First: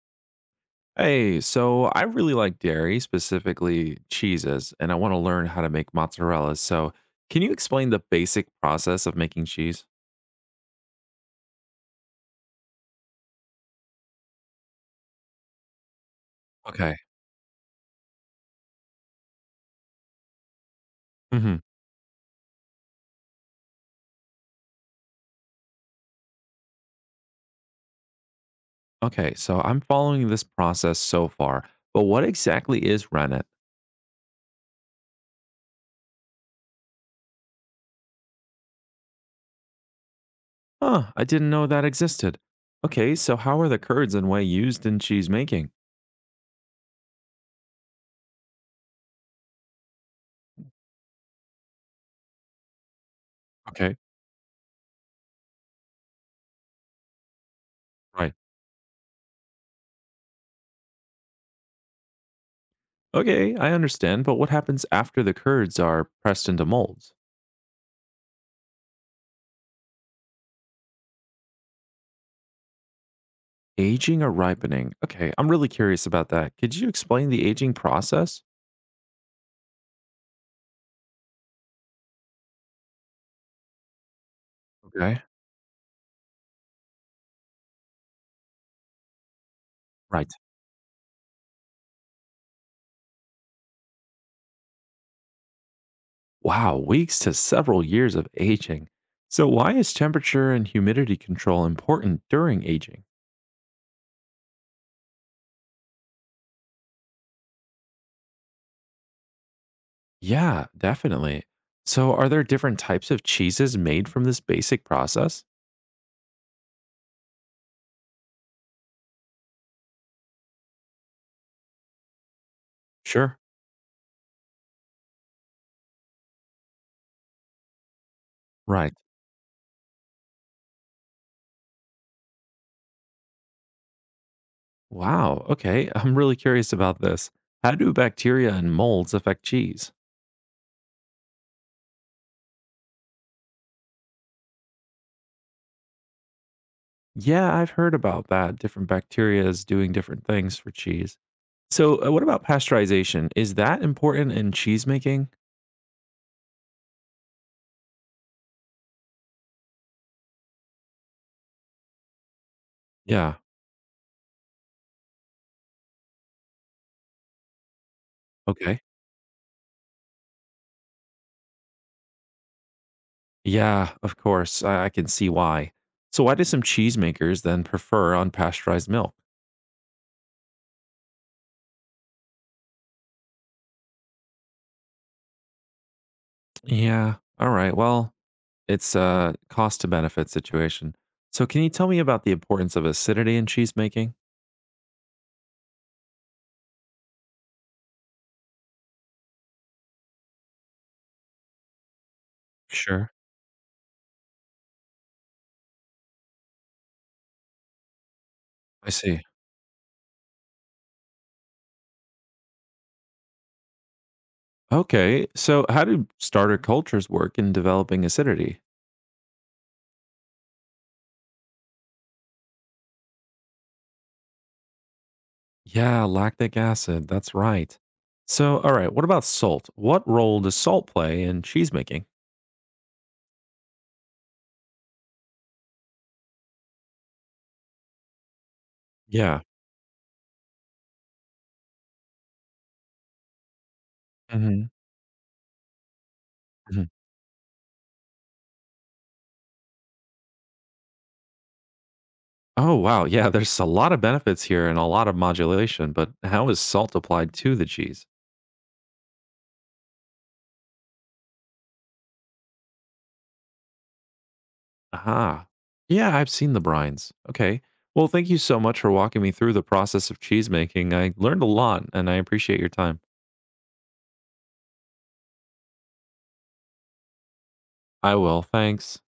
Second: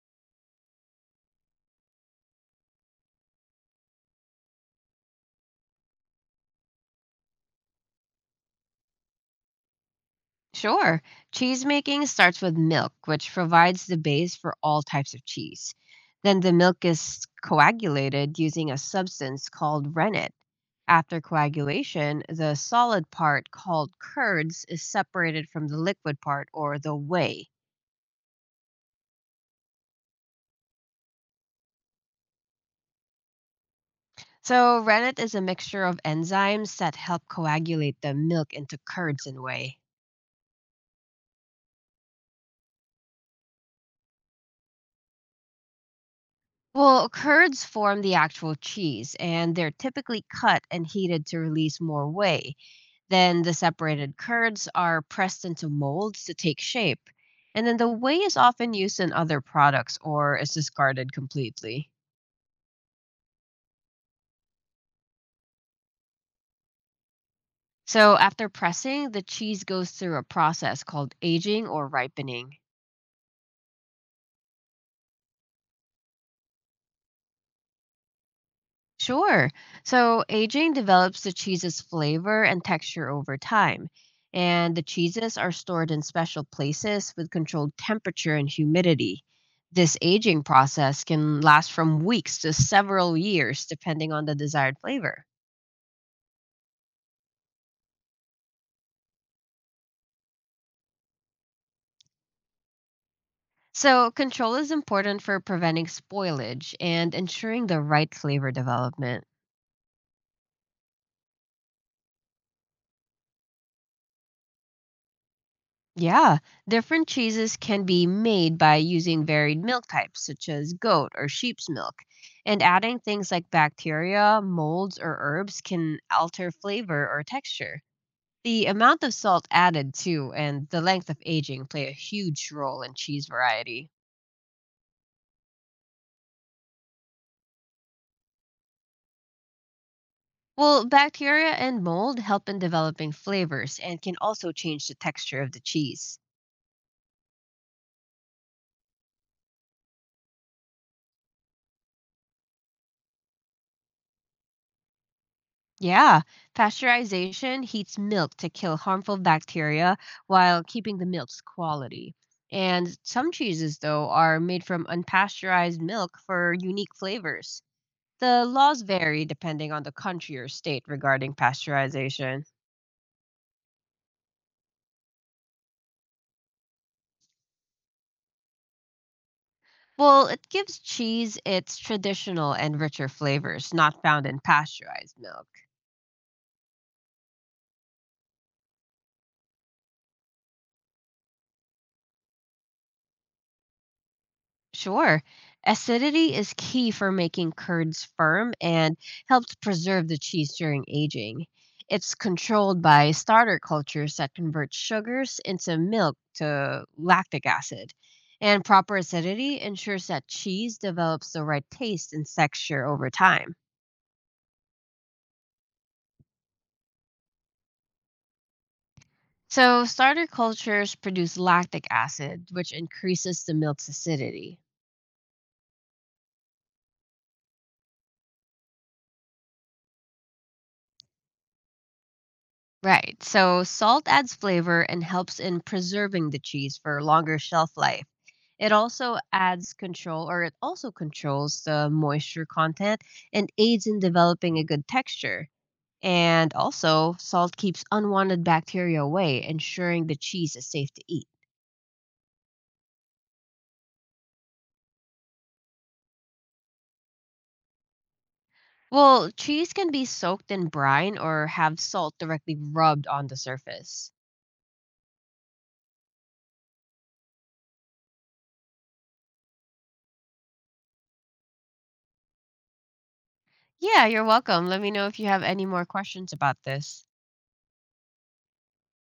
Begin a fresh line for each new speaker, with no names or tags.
Hey, so I really like dairy, specifically cheeses, and I want to learn how to make mozzarella. So, can you explain the basic process of making cheese?
Sure. Cheese making starts with milk, which provides the base for all types of cheese. Then the milk
Okay.
is coagulated using a substance called rennet. After
Hmm.
coagulation, the solid part called curds is separated from the liquid part or the whey.
Okay, so I'm following this process so far, but what exactly is rennet?
So, rennet is a mixture of enzymes that help coagulate the milk into curds and whey.
Huh, I didn't know that existed. Okay, so how are the curds and whey used in cheese making?
Well, curds form the actual cheese, and they're typically cut and heated to release more whey. Then the
Okay,
separated curds are pressed into molds to take shape. And then the whey
right.
is often used in other products or is discarded completely.
Okay, I understand, but what happens after the curds are pressed into molds?
So after pressing, the cheese goes through a process called aging or ripening.
Aging or ripening? Okay, I'm really curious about that. Could you explain the aging process?
Sure. So aging develops the cheese's flavor and texture over time, and the
Okay.
cheeses are stored in special places with controlled temperature and humidity. This
Right.
aging process can last from weeks to several years, depending on the desired flavor.
Wow, weeks to several years of aging. So, why is temperature and humidity control important during aging?
So, control is important for preventing spoilage and ensuring the right flavor development.
Yeah, definitely. So, are there different types of cheeses made from this basic process?
Yeah, different cheeses can be made by using varied milk types, such as goat or sheep's milk. And adding things
Sure.
like bacteria, molds, or herbs can alter flavor or texture. The
Right.
amount of salt added, too, and the length of aging play a huge role in cheese variety.
Wow. Okay. I'm really curious about this. How do bacteria and molds affect cheese?
Well, bacteria and mold help in developing flavors and can also change the texture of the cheese.
Yeah, I've heard about that. Different bacteria is doing different things for cheese. So, what about pasteurization? Is that important in cheese making?
Yeah, pasteurization heats milk to kill harmful bacteria while keeping the milk's quality. And some
Yeah.
cheeses, though, are made from unpasteurized milk for unique flavors. The laws
Okay.
vary depending on the country or state regarding pasteurization.
Yeah, of course. I can see why. So, why do some cheesemakers then prefer unpasteurized milk?
Well, it gives cheese its traditional and richer flavors not found in pasteurized milk.
Yeah. All right. Well, it's a cost to benefit situation. So, can you tell me about the importance of acidity in cheese making?
Sure. Acidity is key for making curds firm and helps preserve the cheese during aging. It's controlled by
Sure.
starter cultures that convert sugars into milk to lactic acid. And
I
proper
see.
acidity ensures that cheese develops the right taste and texture over time.
Okay. So, how do starter cultures work in developing acidity?
So, starter cultures produce lactic acid, which increases the milk's acidity.
Yeah, lactic acid. That's right. So, all right, what about salt? What role does salt play in cheese making?
Right. So salt adds flavor and helps in preserving the cheese for longer shelf life. It also
Yeah.
adds control or it also controls the moisture content and aids in developing a
Hmm.
good texture. And
Hmm.
also, salt keeps unwanted bacteria away, ensuring the cheese is safe to eat.
Oh, wow. Yeah, there's a lot of benefits here and a lot of modulation, but how is salt applied to the cheese?
Well, cheese can be soaked in brine or have salt directly rubbed on the surface.
Aha. Yeah, I've seen the brines. Okay. Well, thank you so much for walking me through the process of cheese making. I learned a lot and I appreciate your time.
Yeah, you're welcome. Let me know if you have any more questions about this.
I will. Thanks.